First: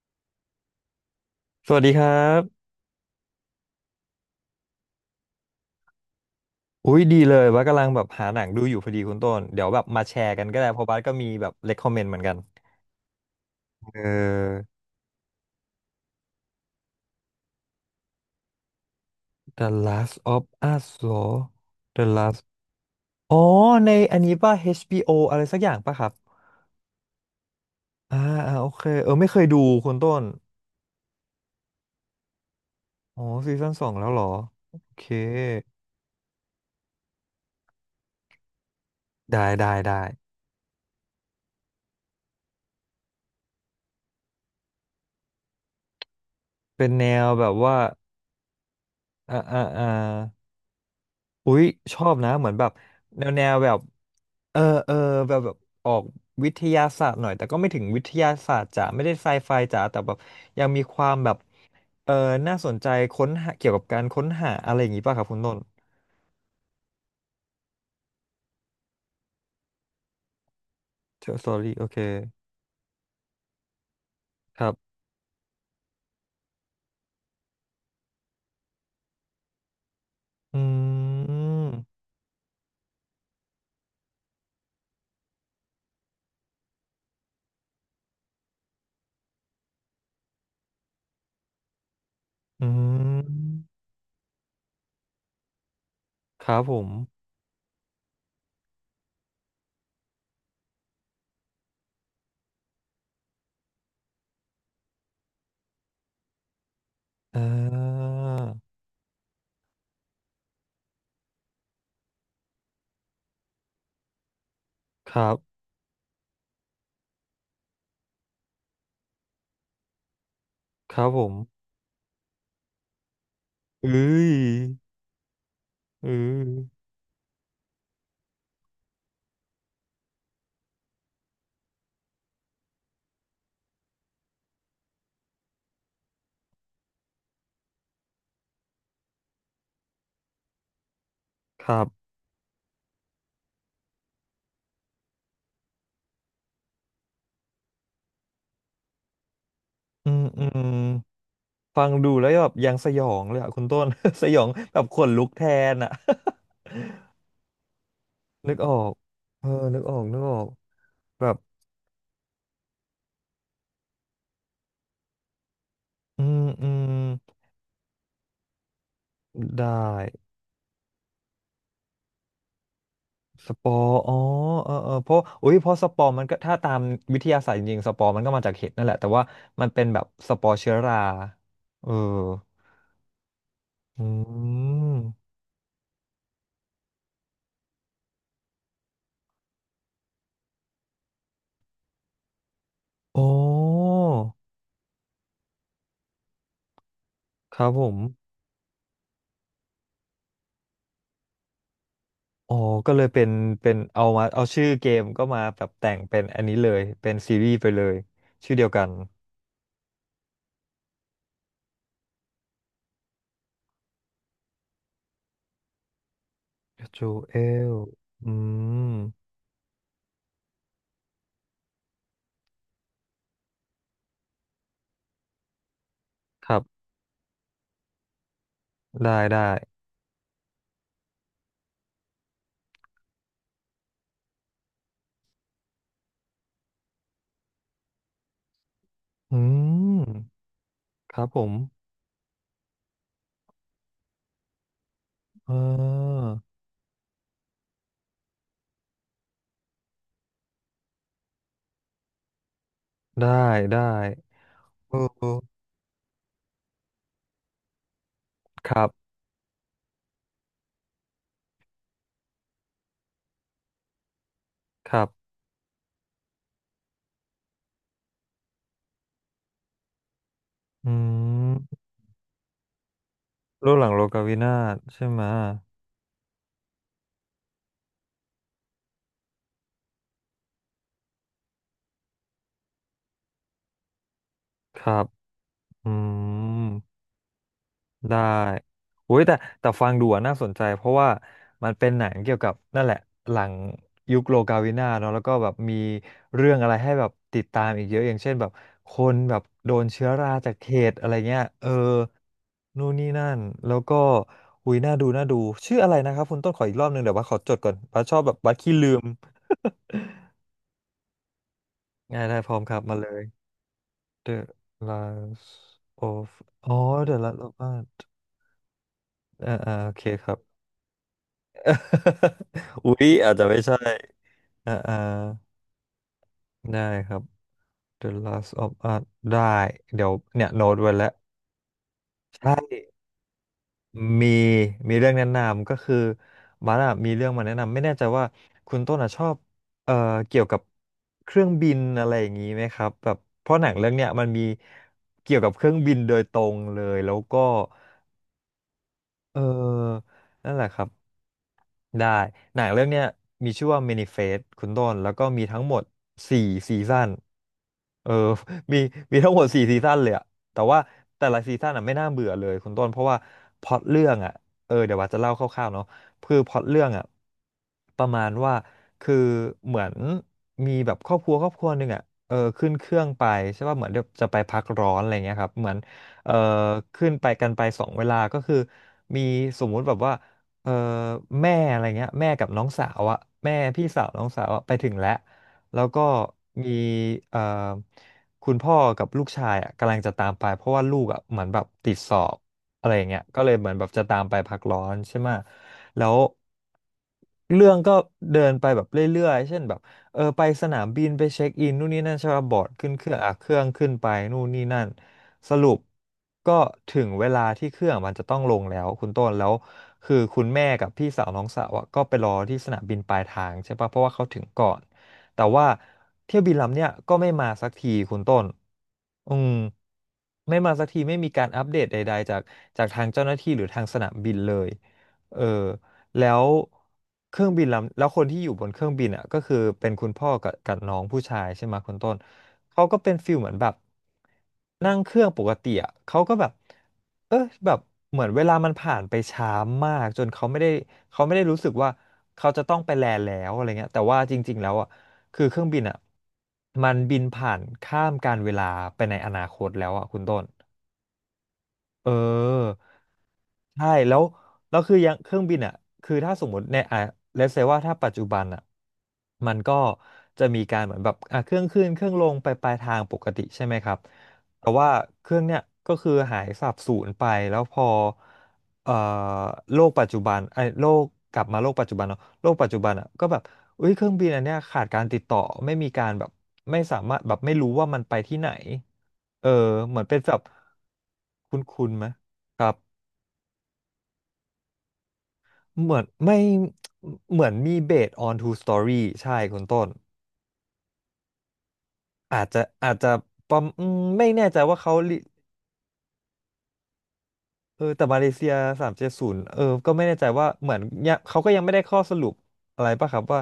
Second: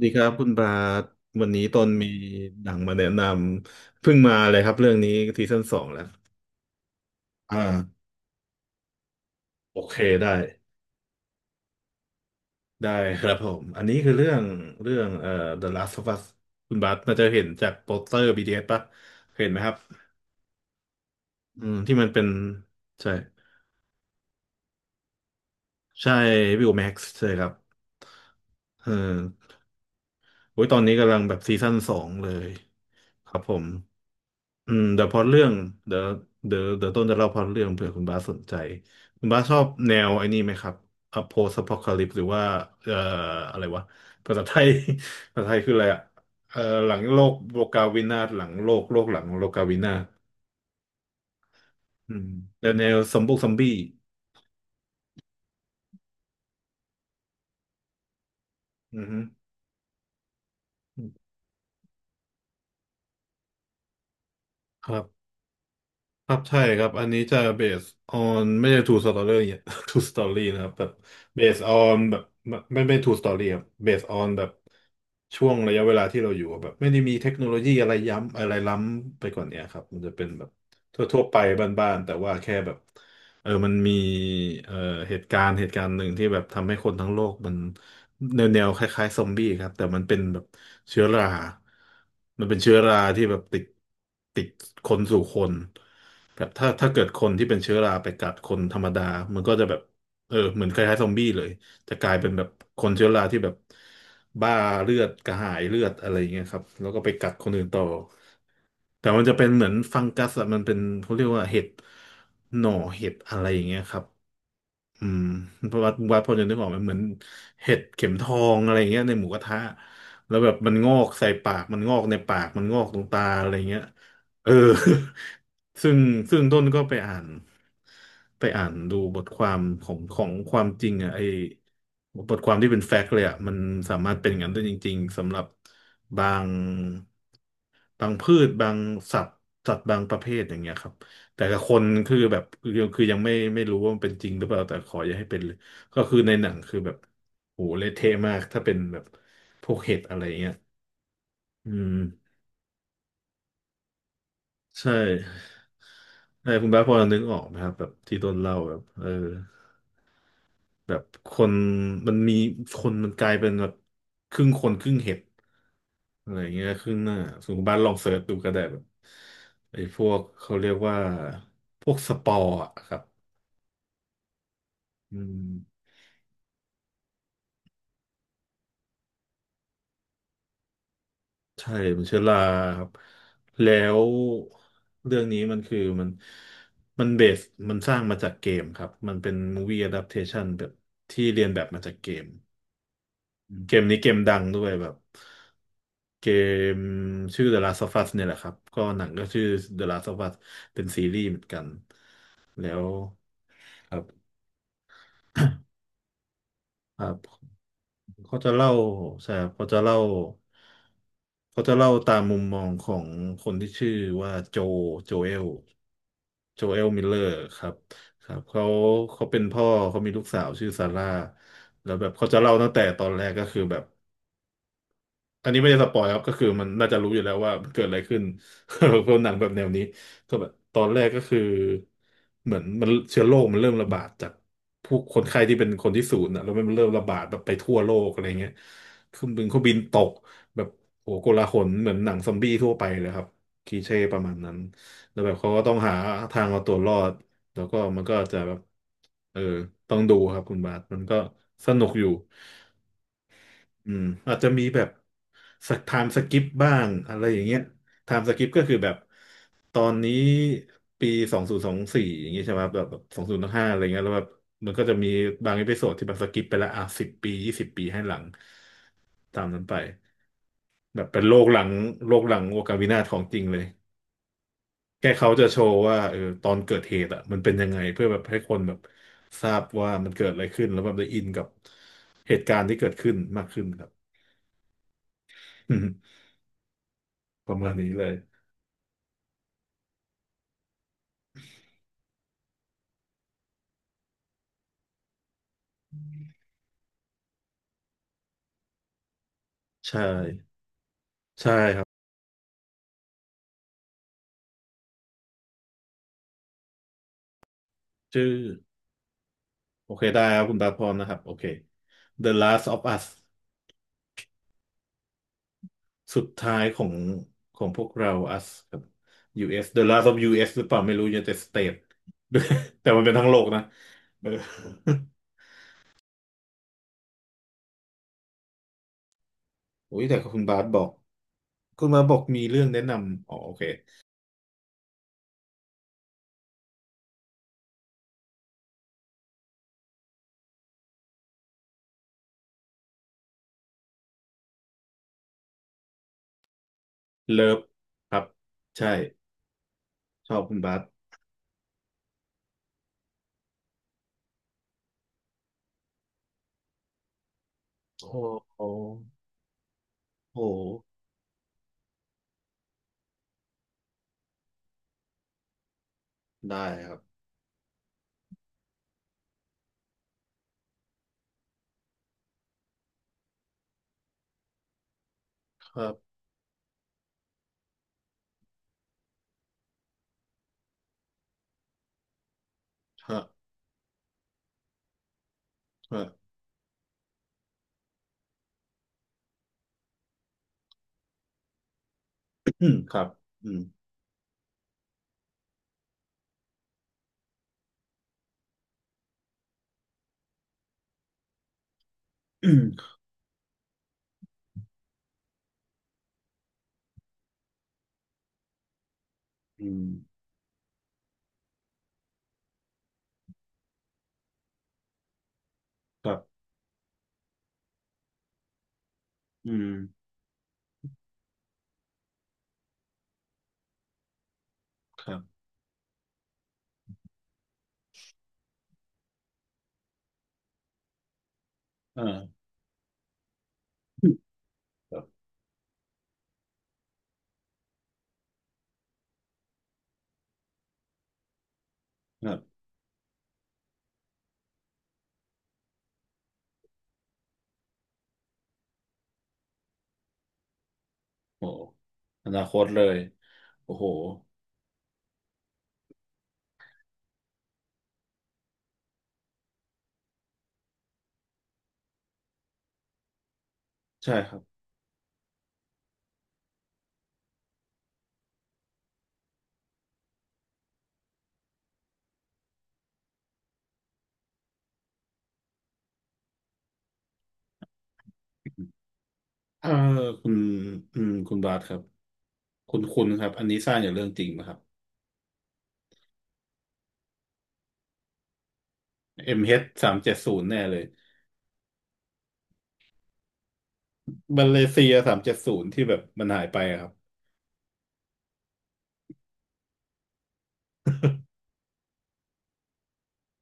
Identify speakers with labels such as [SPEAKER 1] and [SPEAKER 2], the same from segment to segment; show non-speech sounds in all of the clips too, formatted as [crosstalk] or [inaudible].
[SPEAKER 1] ดีครับคุณบาทวันนี้
[SPEAKER 2] ส
[SPEAKER 1] ต
[SPEAKER 2] วัส
[SPEAKER 1] น
[SPEAKER 2] ดีค
[SPEAKER 1] มี
[SPEAKER 2] รั
[SPEAKER 1] ห
[SPEAKER 2] บ
[SPEAKER 1] นังมาแนะนำเพิ่งมาเลยครับเรื่องนี้ซีซั่นสองแล้ว
[SPEAKER 2] อุ้ยดีเลยว่ากำลัง
[SPEAKER 1] อ่า
[SPEAKER 2] แบบหาหนังดูอยู่พอดีคุณต้นเดี๋ยว
[SPEAKER 1] โอ
[SPEAKER 2] แบบ
[SPEAKER 1] เค
[SPEAKER 2] มาแช
[SPEAKER 1] ได้
[SPEAKER 2] ร์กันก็ได้เพราะบัสก็มีแบบ recommend เหมือนกัน
[SPEAKER 1] ได้ครับผมอันนี้
[SPEAKER 2] เ
[SPEAKER 1] คือเรื่อง
[SPEAKER 2] ออ
[SPEAKER 1] เรื่องเอ่อ The Last of Us คุณบาทน่าจะเห็นจากโปสเตอร์ b อ s ปะเห็นไหมค
[SPEAKER 2] The
[SPEAKER 1] รับ
[SPEAKER 2] Last of Us เหรอ
[SPEAKER 1] อืมที่
[SPEAKER 2] The
[SPEAKER 1] มันเป็น
[SPEAKER 2] Last
[SPEAKER 1] ใช่
[SPEAKER 2] อ๋อในอันนี้ป่ะ HBO อชบีโออะไรสักอย่างป่ะครั
[SPEAKER 1] ใช่
[SPEAKER 2] บ
[SPEAKER 1] วิวแม็กซ์ใช่ครับ
[SPEAKER 2] อ่าอ่าโอเค
[SPEAKER 1] เอ
[SPEAKER 2] เออ
[SPEAKER 1] อ
[SPEAKER 2] ไม่เคยดูคุณต้น
[SPEAKER 1] โอ้ยตอนนี้กำลังแบบซีซั่นสองเลย
[SPEAKER 2] อ๋อ
[SPEAKER 1] ครับผ
[SPEAKER 2] ซี
[SPEAKER 1] ม
[SPEAKER 2] ซั่นสองแล้วเหรอ
[SPEAKER 1] อื
[SPEAKER 2] โอ
[SPEAKER 1] มเดี๋
[SPEAKER 2] เค
[SPEAKER 1] ยวพอเรื่องเดี๋ยวเดี๋ยวต้นจะเล่าพอเรื่องเผื่อคุณบาสสนใจคุณบาส
[SPEAKER 2] ได้
[SPEAKER 1] ชอบ
[SPEAKER 2] ได้
[SPEAKER 1] แน
[SPEAKER 2] ได้
[SPEAKER 1] วไอ้นี่ไหมครับอโพส p อ c ค l ลิปหรือว่าเอ่ออะไรวะภาษาไทย [laughs] ภาษาไทยคืออะไรอ่ะเอ่อ
[SPEAKER 2] เป็
[SPEAKER 1] ห
[SPEAKER 2] น
[SPEAKER 1] ลัง
[SPEAKER 2] แน
[SPEAKER 1] โล
[SPEAKER 2] ว
[SPEAKER 1] ก
[SPEAKER 2] แบบ
[SPEAKER 1] โล
[SPEAKER 2] ว่า
[SPEAKER 1] กาวินาศหลังโลกโลกหลัง
[SPEAKER 2] อ่า
[SPEAKER 1] โล
[SPEAKER 2] อ่า
[SPEAKER 1] กาวิ
[SPEAKER 2] อ่า
[SPEAKER 1] นาศ
[SPEAKER 2] อุ้ยชอ
[SPEAKER 1] อื
[SPEAKER 2] บ
[SPEAKER 1] ม
[SPEAKER 2] นะเหมือนแบ
[SPEAKER 1] แล้
[SPEAKER 2] บ
[SPEAKER 1] วแนวซอม
[SPEAKER 2] แนว
[SPEAKER 1] บุก
[SPEAKER 2] แน
[SPEAKER 1] ซอม
[SPEAKER 2] ว
[SPEAKER 1] บี้
[SPEAKER 2] แบบ เออเออแบบออกวิทยาศาสตร์หน่อยแต่ก็ไม่ถึงวิทยาศาสตร์จ๋า
[SPEAKER 1] อื
[SPEAKER 2] ไม่
[SPEAKER 1] อ
[SPEAKER 2] ได้
[SPEAKER 1] ฮึ
[SPEAKER 2] ไซไฟจ๋าแต่แบบยังมีความแบบเออน่าสนใจค้นหาเกี่ยวกับการค้นหาอะไรอ
[SPEAKER 1] ค
[SPEAKER 2] ย่าง
[SPEAKER 1] รั
[SPEAKER 2] งี้ป่ะครั
[SPEAKER 1] บ
[SPEAKER 2] บคุณต้น
[SPEAKER 1] ครับใช่ครับอันนี้จะ based on ไม่ใช่ true story เนี่ย [laughs] true story นะครับแบบ
[SPEAKER 2] สอ
[SPEAKER 1] based
[SPEAKER 2] รี่โอ
[SPEAKER 1] on
[SPEAKER 2] เค
[SPEAKER 1] แบบไม่ไม่ไม่ true story ครับ based on แบบ
[SPEAKER 2] ครับ
[SPEAKER 1] ช่วงระยะเวลาที่เราอยู่อะแบบไม่ได้มีเทคโนโลยีอะไรย้ำอะไรล้ำไปกว่าเนี้ยครับมันจะเป็นแบบ
[SPEAKER 2] อ
[SPEAKER 1] ท
[SPEAKER 2] ื
[SPEAKER 1] ั่วๆไป
[SPEAKER 2] ม
[SPEAKER 1] บ้านๆแต่ว่าแค่แบบเออมันมีเอ่อเหตุการณ์หนึ่งที่แบบทำให้คนทั้งโลกมันแนวแนวคล้ายๆซอมบี้ครับแต่มันเป็นแบบเชื้อรา มันเป็น
[SPEAKER 2] อื
[SPEAKER 1] เชื้อราที่แบบติด
[SPEAKER 2] ม
[SPEAKER 1] ติดคนสู่คน แบ
[SPEAKER 2] ค
[SPEAKER 1] บ
[SPEAKER 2] รับ
[SPEAKER 1] ถ้า
[SPEAKER 2] ผ
[SPEAKER 1] ถ้า
[SPEAKER 2] ม
[SPEAKER 1] เกิดคนที่เป็นเชื้อราไปกัดคนธรรมดามันก็จะแบบเออเหมือนคล้ายๆซอมบี้เลยจะกลายเป็นแบบคนเชื้อราที่แบบบ้าเลือดกระหายเลือดอะไรอย่างเงี้ยครับแล้วก็ไปกัด
[SPEAKER 2] เ
[SPEAKER 1] คนอื่นต่อ
[SPEAKER 2] ออ
[SPEAKER 1] แต่มันจะเป็นเหมือนฟังกัสอะมันเป็นเขาเรียกว่าเห็ดหน่อเห็ดอะไรอย่างเงี้ยครับ อื
[SPEAKER 2] ค
[SPEAKER 1] ม
[SPEAKER 2] รับ
[SPEAKER 1] วัดพอจะนึกออกไหมเหมือนเห็ดเข็มทองอะไรเงี้ยในหมูกระทะแล้วแบบมันงอ
[SPEAKER 2] ครั
[SPEAKER 1] ก
[SPEAKER 2] บผ
[SPEAKER 1] ใส่
[SPEAKER 2] ม
[SPEAKER 1] ปากมันงอกในปากมันงอกตรงตาอะไรเงี้ย
[SPEAKER 2] เอ้ย
[SPEAKER 1] เออ [laughs] ซึ่ง
[SPEAKER 2] เอ
[SPEAKER 1] ซึ่งต้น
[SPEAKER 2] อ
[SPEAKER 1] ก็ไปอ่านดูบทความของความจริงอ่ะไอบทความที่เป็นแฟกต์เลยอ่ะมันสามารถเป็นอย่างนั้นได้จริงๆสำหรับบางบางพืชบางสัตว์สัตว์บางประเภทอย่างเงี้ยครับ แต่กับ
[SPEAKER 2] ค
[SPEAKER 1] ค
[SPEAKER 2] รั
[SPEAKER 1] น
[SPEAKER 2] บ
[SPEAKER 1] คือแบบคือยังไม่รู้ว่ามันเป็นจริงหรือเปล่าแต่ขออย่าให้เป็นเลยก็คือในหนังคือแบบโหเละเทะมากถ้าเป็นแบบพวกเห็ด
[SPEAKER 2] อื
[SPEAKER 1] อะไร
[SPEAKER 2] มอื
[SPEAKER 1] เงี้ย
[SPEAKER 2] ม
[SPEAKER 1] อื
[SPEAKER 2] ฟัง
[SPEAKER 1] ม
[SPEAKER 2] ดูแล้วแบบยังสยองเลยอ่ะคุณต้น [laughs] สยองแบบ
[SPEAKER 1] ใช่
[SPEAKER 2] ขนลุกแทนอ่ะ
[SPEAKER 1] ใช่คุณบ้าสพอนึกออกไหมครับแบบที่โดน
[SPEAKER 2] นึ
[SPEAKER 1] เล่า
[SPEAKER 2] กอ
[SPEAKER 1] แบ
[SPEAKER 2] อ
[SPEAKER 1] บ
[SPEAKER 2] ก
[SPEAKER 1] เออ
[SPEAKER 2] เออนึกออกนึกออก
[SPEAKER 1] แบบ
[SPEAKER 2] แบ
[SPEAKER 1] ค
[SPEAKER 2] บ
[SPEAKER 1] นมันมีคนมันกลายเป็นแบบครึ่งคนครึ่งเห็ด
[SPEAKER 2] อื
[SPEAKER 1] อะไร
[SPEAKER 2] ม
[SPEAKER 1] เงี้
[SPEAKER 2] อื
[SPEAKER 1] ยค
[SPEAKER 2] ม
[SPEAKER 1] รึ่งหน้าสมมติคุณบ้านลองเสิร์ชดูก็ได้แบบ
[SPEAKER 2] ได้
[SPEAKER 1] ไอ้พวกเขาเรียกว่าพวกสปอร์อะครับ
[SPEAKER 2] สปอร์อ๋อเออเออเพ
[SPEAKER 1] อื
[SPEAKER 2] ราะ
[SPEAKER 1] ม
[SPEAKER 2] อุ้ยเพราะสปอร์มันก็ถ้าตามวิทยาศาสตร์จริงๆสปอร์มันก็มาจากเห็ดนั่นแหละแต่ว่ามันเป็นแบบสปอร์เชื้อรา
[SPEAKER 1] ใช่
[SPEAKER 2] เออ
[SPEAKER 1] มันเชื้อราครับ แล้ว
[SPEAKER 2] อื
[SPEAKER 1] เรื่อง
[SPEAKER 2] ม
[SPEAKER 1] นี้มันคือมันมันเบสมันสร้างมาจากเกมครับ มันเป็นมูวี่อะดัปเทชันแบบที่เรียนแบบมาจากเกม
[SPEAKER 2] โอ้
[SPEAKER 1] อืมเกมนี้เกมดังด้วยแบบเกมชื่อ
[SPEAKER 2] ค
[SPEAKER 1] The
[SPEAKER 2] รับ
[SPEAKER 1] Last
[SPEAKER 2] ผ
[SPEAKER 1] of
[SPEAKER 2] ม
[SPEAKER 1] Us เนี่ยแหละครับ ก็หนังก็ชื่อ The Last of Us เป็นซีรีส์เหมือนกัน
[SPEAKER 2] อ๋อ
[SPEAKER 1] แล้ว
[SPEAKER 2] ก็เลยเป็น
[SPEAKER 1] ครับ
[SPEAKER 2] เอาชื่อเกมก็มาแบบแต่งเป็นอันนี้เลย
[SPEAKER 1] [coughs] ครั
[SPEAKER 2] เป็นซี
[SPEAKER 1] บ
[SPEAKER 2] รีส์ไปเลย
[SPEAKER 1] เขาจะ
[SPEAKER 2] ชื่อเดี
[SPEAKER 1] เล่า
[SPEAKER 2] ยวกัน
[SPEAKER 1] ใช่ครับเขาจะเล่าตามมุมมองของคนที่ชื่อว่าโจเอล โจเอลมิล
[SPEAKER 2] จู
[SPEAKER 1] เลอร์
[SPEAKER 2] เอ
[SPEAKER 1] ครั
[SPEAKER 2] ล
[SPEAKER 1] บค
[SPEAKER 2] อื
[SPEAKER 1] รับเขา
[SPEAKER 2] ม
[SPEAKER 1] เขาเป็นพ่อ เขามีลูกสาวชื่อซาร่า แล้วแบบเขาจะเล่าตั้งแต่ตอนแรกก็คือแบบ อันนี้ไม่ได้สปอยครับก็คือ
[SPEAKER 2] ครับ
[SPEAKER 1] มันน่าจะรู้อยู่แล้วว่ามันเกิดอะไรขึ้น [laughs] เพราะ
[SPEAKER 2] ได้
[SPEAKER 1] หนังแบ
[SPEAKER 2] ได้
[SPEAKER 1] บแนวนี้ก็แบบตอนแรกก็คือเหมือนมันเชื้อโรคมันเริ่มระบาดจากผู้คนไข้ที่เป็นคนที่ศูนย์อ่ะแล้วมันเริ่มระบาดแบบไปทั่วโลกอะไรเงี้ยเครื่อง
[SPEAKER 2] อื
[SPEAKER 1] บินเครื่องบินต
[SPEAKER 2] ม
[SPEAKER 1] กแบบโอ้
[SPEAKER 2] ค
[SPEAKER 1] โห
[SPEAKER 2] รั
[SPEAKER 1] โก
[SPEAKER 2] บผ
[SPEAKER 1] ลา
[SPEAKER 2] ม
[SPEAKER 1] หลเหมือนหนังซอมบี้ทั่วไปเลยครับคลีเช่ประมาณนั้นแล้วแบบ
[SPEAKER 2] เ
[SPEAKER 1] เขาก็ต้องหา
[SPEAKER 2] ออ
[SPEAKER 1] ทางเอาตัวรอดแล้วก็มันก็จะแบบเออต้องดูครับคุณบาทมันก็สนุกอยู่
[SPEAKER 2] ได้ได้
[SPEAKER 1] อืมอาจจะมีแบบ
[SPEAKER 2] เออ
[SPEAKER 1] สักไทม์สกิปบ้างอะไรอย่างเงี้ยไทม์สกิปก็
[SPEAKER 2] ค
[SPEAKER 1] คือ
[SPEAKER 2] รั
[SPEAKER 1] แบบ
[SPEAKER 2] บ
[SPEAKER 1] ตอนนี้ปี2024อย่างเงี้ยใช่ไหมครับแบบ2025อะไรเงี้ยแล้วแบบมันก็
[SPEAKER 2] ค
[SPEAKER 1] จะ
[SPEAKER 2] รั
[SPEAKER 1] มี
[SPEAKER 2] บ
[SPEAKER 1] บางเอพิโซดที่แบบสกิปไปละอ่ะสิบปี20 ปีให้หลังตามนั้นไป
[SPEAKER 2] อื
[SPEAKER 1] แบบเป็นโลกหลัง
[SPEAKER 2] ม
[SPEAKER 1] โลกหลังโอกาวินาศของจริงเลย
[SPEAKER 2] รูปหลังโลกาวินาศใช่
[SPEAKER 1] แค่
[SPEAKER 2] ไห
[SPEAKER 1] เขา
[SPEAKER 2] มะ
[SPEAKER 1] จะโชว์ว่าเออตอนเกิดเหตุอ่ะมันเป็นยังไงเพื่อแบบให้คนแบบทราบว่ามันเกิดอะไรขึ้นแล้วแบบได้อินกับเหตุการณ์ที่เกิดขึ้นมากขึ้นครับ
[SPEAKER 2] ครับอื
[SPEAKER 1] [laughs]
[SPEAKER 2] ม
[SPEAKER 1] ประมาณนี้เลย
[SPEAKER 2] ได้โอ้ยแต่แต่ฟังดูอะน่าสนใจเพราะว่ามันเป็นหนังเกี่ยวกับนั่นแหละหลังยุคโลกาวินาเนาะแล้วก็แบบมีเรื่องอะไรให้แบบติดตามอีกเยอะอย่างเช่นแบบคนแบบโดน
[SPEAKER 1] ใช่
[SPEAKER 2] เชื้อราจากเขตอะไรเงี้ย
[SPEAKER 1] ใช่
[SPEAKER 2] เออ
[SPEAKER 1] ครับ
[SPEAKER 2] นู่นนี่นั่นแล้วก็หุยน่าดูน่าดูชื่ออะไรนะครับคุณต้นขออีกรอบหนึ่งเดี๋ยวบัสขอจดก่อนบัสชอบ
[SPEAKER 1] ชื่
[SPEAKER 2] แบ
[SPEAKER 1] อ
[SPEAKER 2] บบัสขี้ลืม
[SPEAKER 1] โอเคได้ครับคุณตาพรนะครับโอเค
[SPEAKER 2] [laughs] ง่าย
[SPEAKER 1] The
[SPEAKER 2] ได้พร้อม
[SPEAKER 1] Last
[SPEAKER 2] ครั
[SPEAKER 1] of
[SPEAKER 2] บมา
[SPEAKER 1] Us
[SPEAKER 2] เลย The Lives
[SPEAKER 1] สุด
[SPEAKER 2] of
[SPEAKER 1] ท้าย
[SPEAKER 2] อ๋อ
[SPEAKER 1] ของ
[SPEAKER 2] The Last of
[SPEAKER 1] ของพว
[SPEAKER 2] Us
[SPEAKER 1] กเรา us ครับ
[SPEAKER 2] อ่า
[SPEAKER 1] US
[SPEAKER 2] อ่า
[SPEAKER 1] The
[SPEAKER 2] โอเค
[SPEAKER 1] Last of
[SPEAKER 2] ครับ
[SPEAKER 1] US หรือเปล่าไม่รู้ United States [laughs]
[SPEAKER 2] [laughs]
[SPEAKER 1] แต่
[SPEAKER 2] อุ๊
[SPEAKER 1] มัน
[SPEAKER 2] ย
[SPEAKER 1] เป็นทั้ง
[SPEAKER 2] อา
[SPEAKER 1] โล
[SPEAKER 2] จจะ
[SPEAKER 1] ก
[SPEAKER 2] ไม่
[SPEAKER 1] นะ
[SPEAKER 2] ใช่
[SPEAKER 1] เออ
[SPEAKER 2] อ่าอ่า
[SPEAKER 1] [laughs]
[SPEAKER 2] ได้ครับ The Last of Us ได้
[SPEAKER 1] โอ้ย
[SPEAKER 2] เดี๋ยว
[SPEAKER 1] แต่คุณ
[SPEAKER 2] เนี่ย
[SPEAKER 1] บาส
[SPEAKER 2] โน้ต
[SPEAKER 1] บอก
[SPEAKER 2] ไว้แล้ว
[SPEAKER 1] คุณบาสบอกมี
[SPEAKER 2] ใช่
[SPEAKER 1] เรื่องแนะนำอ๋อโอเค
[SPEAKER 2] มีมีเรื่องแนะนำก็คือมาร์ทอะมีเรื่องมาแนะนำไม่แน่ใจว่าคุณต้นอะชอบเอ่อเกี่ยวกับเครื่องบินอะไรอย่างนี้ไหมครับแบบเพราะหนังเรื่องเนี้ยมันมีเกี่ยวกับเครื่องบินโดยตรงเลยแล้วก็
[SPEAKER 1] Love ครับใช่
[SPEAKER 2] เออ
[SPEAKER 1] ชอบ
[SPEAKER 2] นั่
[SPEAKER 1] คุ
[SPEAKER 2] น
[SPEAKER 1] ณ
[SPEAKER 2] แหละ
[SPEAKER 1] บา
[SPEAKER 2] ค
[SPEAKER 1] ส
[SPEAKER 2] รับ ได้หนังเรื่องเนี้ยมีชื่อว่า Manifest คุณต้นแล้วก็มีทั้งหมดสี่ซีซั่นเอ
[SPEAKER 1] โอ้
[SPEAKER 2] อ
[SPEAKER 1] โหโอ้
[SPEAKER 2] [laughs] มีมีทั้งหมดสี่ซีซั่นเลยอะ
[SPEAKER 1] โห
[SPEAKER 2] แต่ว่าแต่ละซีซั่นอะไม่น่าเบื่อเลยคุณต้นเพราะว่าพล็อตเรื่องอะเออเดี๋ยวว่าจะเล่าคร่าวๆเนาะคือพล็อต
[SPEAKER 1] ได้
[SPEAKER 2] เรื่อ
[SPEAKER 1] ค
[SPEAKER 2] ง
[SPEAKER 1] รับ
[SPEAKER 2] อะประมาณว่าคือเหมือนมีแบบครอบครัวครอบครัวหนึ่งอะเออขึ้นเครื่องไปใช่ป่ะเหมือนเดี๋ยวจะไปพักร้อนอะไรเงี้ยครับเหมื
[SPEAKER 1] ค
[SPEAKER 2] อน
[SPEAKER 1] รับ
[SPEAKER 2] เอ่อขึ้นไปกันไปสองเวลาก็คือมีสมมุติแบบว่า เอ่อแม่อะไรเงี้ยแม่กับน้องสาว
[SPEAKER 1] ฮะ
[SPEAKER 2] อะแม่พี่สาวน้องสาวอะไปถึงแล้วแล้ว
[SPEAKER 1] ฮะ
[SPEAKER 2] ก็มีเอ่อคุณพ่อกับลูกชายอะกำลังจะตามไปเพราะว่าลูกอะเหมือนแบบติดสอบอะไร
[SPEAKER 1] [coughs] ค
[SPEAKER 2] อ
[SPEAKER 1] รั
[SPEAKER 2] ย่า
[SPEAKER 1] บ
[SPEAKER 2] งเงี้ยก็
[SPEAKER 1] อื
[SPEAKER 2] เลย
[SPEAKER 1] ม
[SPEAKER 2] เหมือนแบบจะตามไปพักร้อนใช่ไหมะแล้วเรื่องก็เดินไปแบบเรื่อยๆเช่นแบบเออไปสนามบินไปเช็คอินนู่นนี่นั่นใช่ป่ะบอร์ดขึ้
[SPEAKER 1] [coughs]
[SPEAKER 2] นเครื่องอ่ะเครื่องขึ้นไปนู่นนี่นั่น สรุปก็ถึงเวลาที่เครื่องมันจะต้องลงแล้วคุณต้นแล้ว
[SPEAKER 1] อืม
[SPEAKER 2] คือคุณแม่กับพี่สาวน้องสาวอะก็ไปรอที่สนามบินปลายทางใช่ปะเพราะว่าเขาถึงก่อนแต่ว่า
[SPEAKER 1] ครับ
[SPEAKER 2] เที่ยวบินลำเนี้ยก็ไม่มาสักทีคุณต้นอื
[SPEAKER 1] อื
[SPEAKER 2] ม
[SPEAKER 1] ม
[SPEAKER 2] ไม่มาสักทีไม่มีการอัปเดตใดๆจากทางเจ้าหน้าที่หรือทางสนามบินเลย
[SPEAKER 1] ครับ
[SPEAKER 2] เออ แล้วเครื่องบินลำแล้วคนที่อยู่บนเครื่องบินอ่ะก็คือเป็นคุณพ่อกับน้องผู้ชายใช่ไหมคุณต้น
[SPEAKER 1] อ่า
[SPEAKER 2] เขาก็เป็นฟิลเหมือนแบบนั่
[SPEAKER 1] ค
[SPEAKER 2] ง
[SPEAKER 1] รั
[SPEAKER 2] เครื่
[SPEAKER 1] บ
[SPEAKER 2] องปกติอ่ะเขาก็แบบเออแบบเหมือนเวลามันผ่านไปช้ามากจนเขาไม่ได้เขาไม่ได้รู้สึกว่า
[SPEAKER 1] ครั
[SPEAKER 2] เขา
[SPEAKER 1] บ
[SPEAKER 2] จะต้องไปแลนด์แล้วอะไรเงี้ยแต่ว่าจริงๆแล้วอ่ะคือเครื่องบินอ่ะมันบินผ่านข้ามการเวลาไปในอนาคตแล้วอ่ะคุณต้น
[SPEAKER 1] โอ้โห
[SPEAKER 2] เ
[SPEAKER 1] อนาคต
[SPEAKER 2] ออ
[SPEAKER 1] เลยโอ้โห
[SPEAKER 2] ใช่แล้วแล้วคือยังเครื่องบินอ่ะคือถ้าสมมติเนี่ยอ่ะเลเซว่าถ้าปัจจุบันอ่ะมันก็จะมีการเหมือนแบบอ่ะเครื่องขึ้นเครื่องลงไปปลายทางปกติใช่ไหมครับ
[SPEAKER 1] ใช่ครับ
[SPEAKER 2] แต่ว่าเครื่องเนี่ยก็คือหายสาบสูญไปแล้วพอเอ่อโลกปัจจุบันไอ้โลกกลับมาโลกปัจจุบันเนาะโลกปัจจุบันอ่ะก็แบบอุ้ยเครื่องบินอันเนี้ยขาดการติดต่อไม่มีการแบบไม่สามารถแบบไม่รู้ว่ามันไปที่ไหน เออ
[SPEAKER 1] เออ
[SPEAKER 2] เหมือนเป็น
[SPEAKER 1] คุ
[SPEAKER 2] แบ
[SPEAKER 1] ณ
[SPEAKER 2] บ
[SPEAKER 1] อืมคุณบาส
[SPEAKER 2] คุ้น
[SPEAKER 1] ครับ
[SPEAKER 2] คุ้นไหมครั
[SPEAKER 1] คุ
[SPEAKER 2] บ
[SPEAKER 1] ณคุณครับอันนี้สร้างอย่างเรื่องจริงนะครับ
[SPEAKER 2] เหมือนไม่เหมือนมีเบส on two story ใช่คุ
[SPEAKER 1] MH
[SPEAKER 2] ณต้
[SPEAKER 1] สา
[SPEAKER 2] น
[SPEAKER 1] มเจ็ดศูนย์แน่เลย
[SPEAKER 2] อาจจะอาจจะประมไม่
[SPEAKER 1] มา
[SPEAKER 2] แน่
[SPEAKER 1] เล
[SPEAKER 2] ใจว่า
[SPEAKER 1] เซีย
[SPEAKER 2] เขา
[SPEAKER 1] สา
[SPEAKER 2] ลิ
[SPEAKER 1] มเจ็ดศูนย์ที่แบบมันหายไปอะครับ
[SPEAKER 2] เออแต่มาเลเซียสามเจ็ดศูนย์เออก็ไม่แน่ใจว่าเหมือนยังเขาก็ยังไม่ได้ข้อสรุปอะไรป่ะครับว่า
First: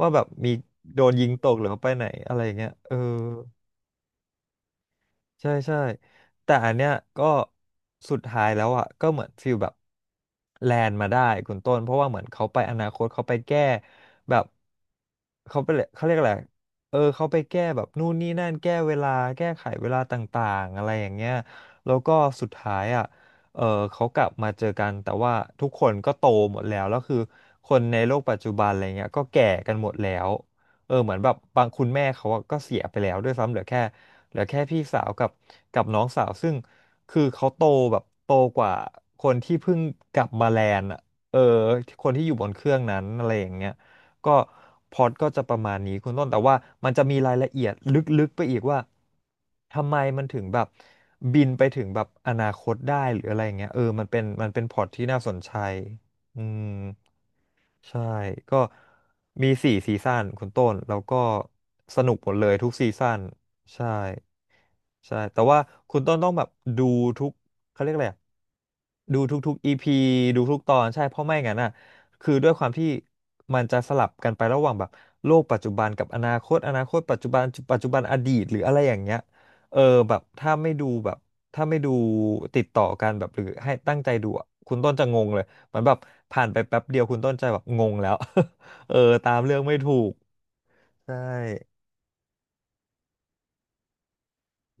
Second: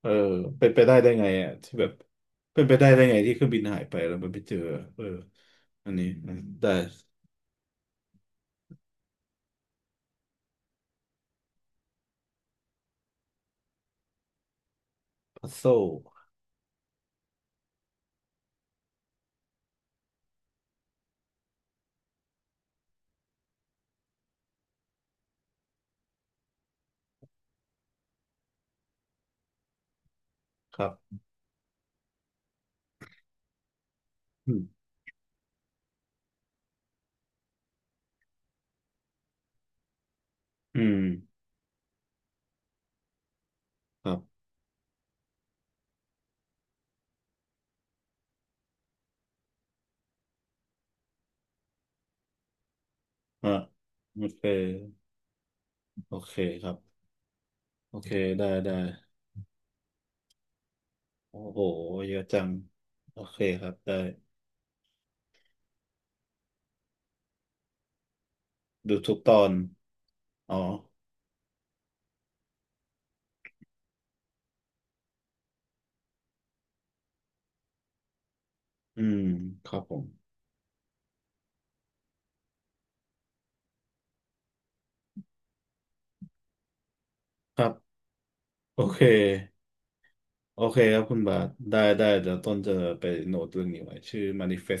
[SPEAKER 1] เอ
[SPEAKER 2] ว่า
[SPEAKER 1] อ
[SPEAKER 2] แบบมี
[SPEAKER 1] เป็นไปได้
[SPEAKER 2] โด
[SPEAKER 1] ได้
[SPEAKER 2] น
[SPEAKER 1] ไง
[SPEAKER 2] ยิงต
[SPEAKER 1] อ่ะ
[SPEAKER 2] กหรือ
[SPEAKER 1] ที่
[SPEAKER 2] เขา
[SPEAKER 1] แบ
[SPEAKER 2] ไป
[SPEAKER 1] บ
[SPEAKER 2] ไหนอะไรอย่าง
[SPEAKER 1] เป็น
[SPEAKER 2] เงี้ย
[SPEAKER 1] ไปได้
[SPEAKER 2] เออ
[SPEAKER 1] ได้ไงที่เครื่องบินหายไปแล้วมันไปเจอเออ
[SPEAKER 2] ใช่ใช่
[SPEAKER 1] อันนี้
[SPEAKER 2] แต่
[SPEAKER 1] ได้
[SPEAKER 2] อันเนี้ยก็สุดท้ายแล้วอ่ะก็เหมือนฟีลแบบแลนด์มาได้คุณต้นเพราะว่าเหมือนเขาไปอนาคตเขาไปแก้แบบ
[SPEAKER 1] พัซ
[SPEAKER 2] เขา
[SPEAKER 1] โซ
[SPEAKER 2] ไปเลยเขาเรียกอะไรเออเขาไปแก้แบบนู่นนี่นั่นแก้เวลาแก้ไขเวลาต่างๆอะไรอย่างเงี้ยแล้วก็สุดท้ายอ่ะเออเขากลับมาเจอกันแต่ว่าทุกคนก็โตหมดแล้วแล้วคือคนในโลกปัจจุบันอะไรเงี้ยก็แก่กันหมดแล้ว
[SPEAKER 1] ครั
[SPEAKER 2] เออเห
[SPEAKER 1] บ
[SPEAKER 2] มือนแบบบางคุณแม่เขาอะก็เสียไปแล้วด้วยซ้ำเหลือแค่เหลือ
[SPEAKER 1] อื
[SPEAKER 2] แค่
[SPEAKER 1] ม
[SPEAKER 2] พี่สาวกับกับน้องสาวซึ่งคือเขาโตแบบโตกว่าคนที่เพิ่งกลับมาแล
[SPEAKER 1] อื
[SPEAKER 2] นด์
[SPEAKER 1] ม
[SPEAKER 2] อะเออคนที่อยู่บนเครื่องนั้นอะไรอย่างเงี้ย
[SPEAKER 1] ครั
[SPEAKER 2] ก็
[SPEAKER 1] บ
[SPEAKER 2] พล็อตก็จะประมาณนี้คุณต้นแต่ว่ามันจะมีรายละเอียดลึกๆไปอีกว่าทำไมมันถึงแบบบินไปถึงแบบอนาคตได้หรืออะไร
[SPEAKER 1] อ่า
[SPEAKER 2] อย่างเงี้ยเออมันเป็
[SPEAKER 1] โอ
[SPEAKER 2] น
[SPEAKER 1] เค
[SPEAKER 2] มันเป็นพล็อตที่น่าสนใจ
[SPEAKER 1] โอเค
[SPEAKER 2] อืม
[SPEAKER 1] ครับโอ
[SPEAKER 2] ใช่
[SPEAKER 1] เคได้
[SPEAKER 2] ก็
[SPEAKER 1] ได้
[SPEAKER 2] มีสี่ซีซั่นคุณต้นแล้วก็
[SPEAKER 1] โอ้โห
[SPEAKER 2] สนุ
[SPEAKER 1] เย
[SPEAKER 2] ก
[SPEAKER 1] อะ
[SPEAKER 2] หมด
[SPEAKER 1] จั
[SPEAKER 2] เล
[SPEAKER 1] ง
[SPEAKER 2] ยทุกซีซั่
[SPEAKER 1] โอ
[SPEAKER 2] น
[SPEAKER 1] เคครับ
[SPEAKER 2] ใช่
[SPEAKER 1] ได้
[SPEAKER 2] ใช่แต่ว่าคุณต้นต้องแบบดูทุกเขาเรียกอะไรอะ
[SPEAKER 1] ดูทุก
[SPEAKER 2] ดู
[SPEAKER 1] ตอ
[SPEAKER 2] ทุ
[SPEAKER 1] น
[SPEAKER 2] กๆ EP ดู
[SPEAKER 1] อ๋อ
[SPEAKER 2] ทุกตอนใช่เพราะไม่งั้นอ่ะคือด้วยความที่มันจะสลับกันไประหว่างแบบโลกปัจจุบันกับอนาคตอนาคตปัจจุบันปัจจุบันอดีตหรืออะไรอย่า
[SPEAKER 1] อื
[SPEAKER 2] งเงี้
[SPEAKER 1] ม
[SPEAKER 2] ย
[SPEAKER 1] ค
[SPEAKER 2] เอ
[SPEAKER 1] รั
[SPEAKER 2] อ
[SPEAKER 1] บผม
[SPEAKER 2] แบบถ้าไม่ดูแบบถ้าไม่ดูติดต่อกันแบบหรือให้ตั้งใจดูอะคุณต้นจะงงเลย มันแบบผ่านไปแป๊บเดียวคุณต้นใจแบ
[SPEAKER 1] ค
[SPEAKER 2] บ
[SPEAKER 1] รั
[SPEAKER 2] ง
[SPEAKER 1] บ
[SPEAKER 2] งแล้ว
[SPEAKER 1] โอ
[SPEAKER 2] [laughs] เออ
[SPEAKER 1] เค
[SPEAKER 2] ตามเรื่องไม่ถูก
[SPEAKER 1] โอเคครับ
[SPEAKER 2] ใช่
[SPEAKER 1] คุณบาทได้ได้เดี๋ยวต้นจะไปโน้ตเรื่องนี้ไว้ชื่อ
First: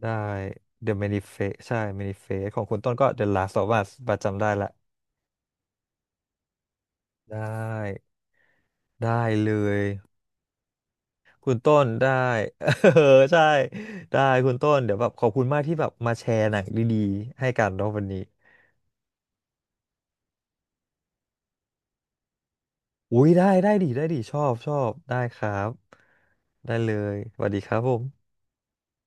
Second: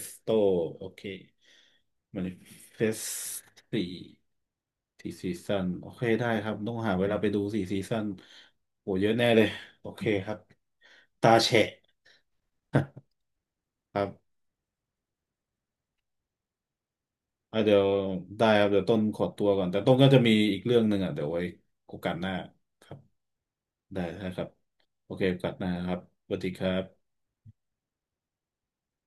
[SPEAKER 2] ได้
[SPEAKER 1] โอ
[SPEAKER 2] The
[SPEAKER 1] เค
[SPEAKER 2] Manifest ใช่ Manifest ของคุณต้นก็
[SPEAKER 1] Manifest
[SPEAKER 2] The Last of Us
[SPEAKER 1] สี่
[SPEAKER 2] ประจำได้ละ
[SPEAKER 1] สี่ซีซันโอเคได้ครับต้องหาเวลาไป
[SPEAKER 2] ได
[SPEAKER 1] ดูสี่ซีซัน
[SPEAKER 2] ้
[SPEAKER 1] โหเยอะ
[SPEAKER 2] ได้
[SPEAKER 1] แน่เลย
[SPEAKER 2] เลย
[SPEAKER 1] โอเคครับตา
[SPEAKER 2] คุณ
[SPEAKER 1] แฉะ
[SPEAKER 2] ต้นได้ [laughs] เออใช่
[SPEAKER 1] [laughs] ครั
[SPEAKER 2] ได้
[SPEAKER 1] บ
[SPEAKER 2] คุณต้นเดี๋ยวแบบขอบคุณมากที่แบบมาแชร์หนังดีๆให้
[SPEAKER 1] อ่ะ
[SPEAKER 2] กัน
[SPEAKER 1] เดี๋ยว
[SPEAKER 2] เนาะวันนี้
[SPEAKER 1] ได้ครับเดี๋ยวต้นขอตัวก่อนแต่ต้นก็จะมีอีกเรื่องหนึ่งอ่ะเดี๋ยวไว้โอกาสหน้าครับ
[SPEAKER 2] อุ้ยได้ได้ดี
[SPEAKER 1] ได้
[SPEAKER 2] ได้ดี
[SPEAKER 1] นะ
[SPEAKER 2] ช
[SPEAKER 1] ค
[SPEAKER 2] อ
[SPEAKER 1] รับ
[SPEAKER 2] บชอบ
[SPEAKER 1] โอ
[SPEAKER 2] ได้
[SPEAKER 1] เคโอ
[SPEAKER 2] ครั
[SPEAKER 1] กาสหน้า
[SPEAKER 2] บ
[SPEAKER 1] ครับสวัสดีครั
[SPEAKER 2] ได้เล
[SPEAKER 1] บ
[SPEAKER 2] ยสวัสดีครับผม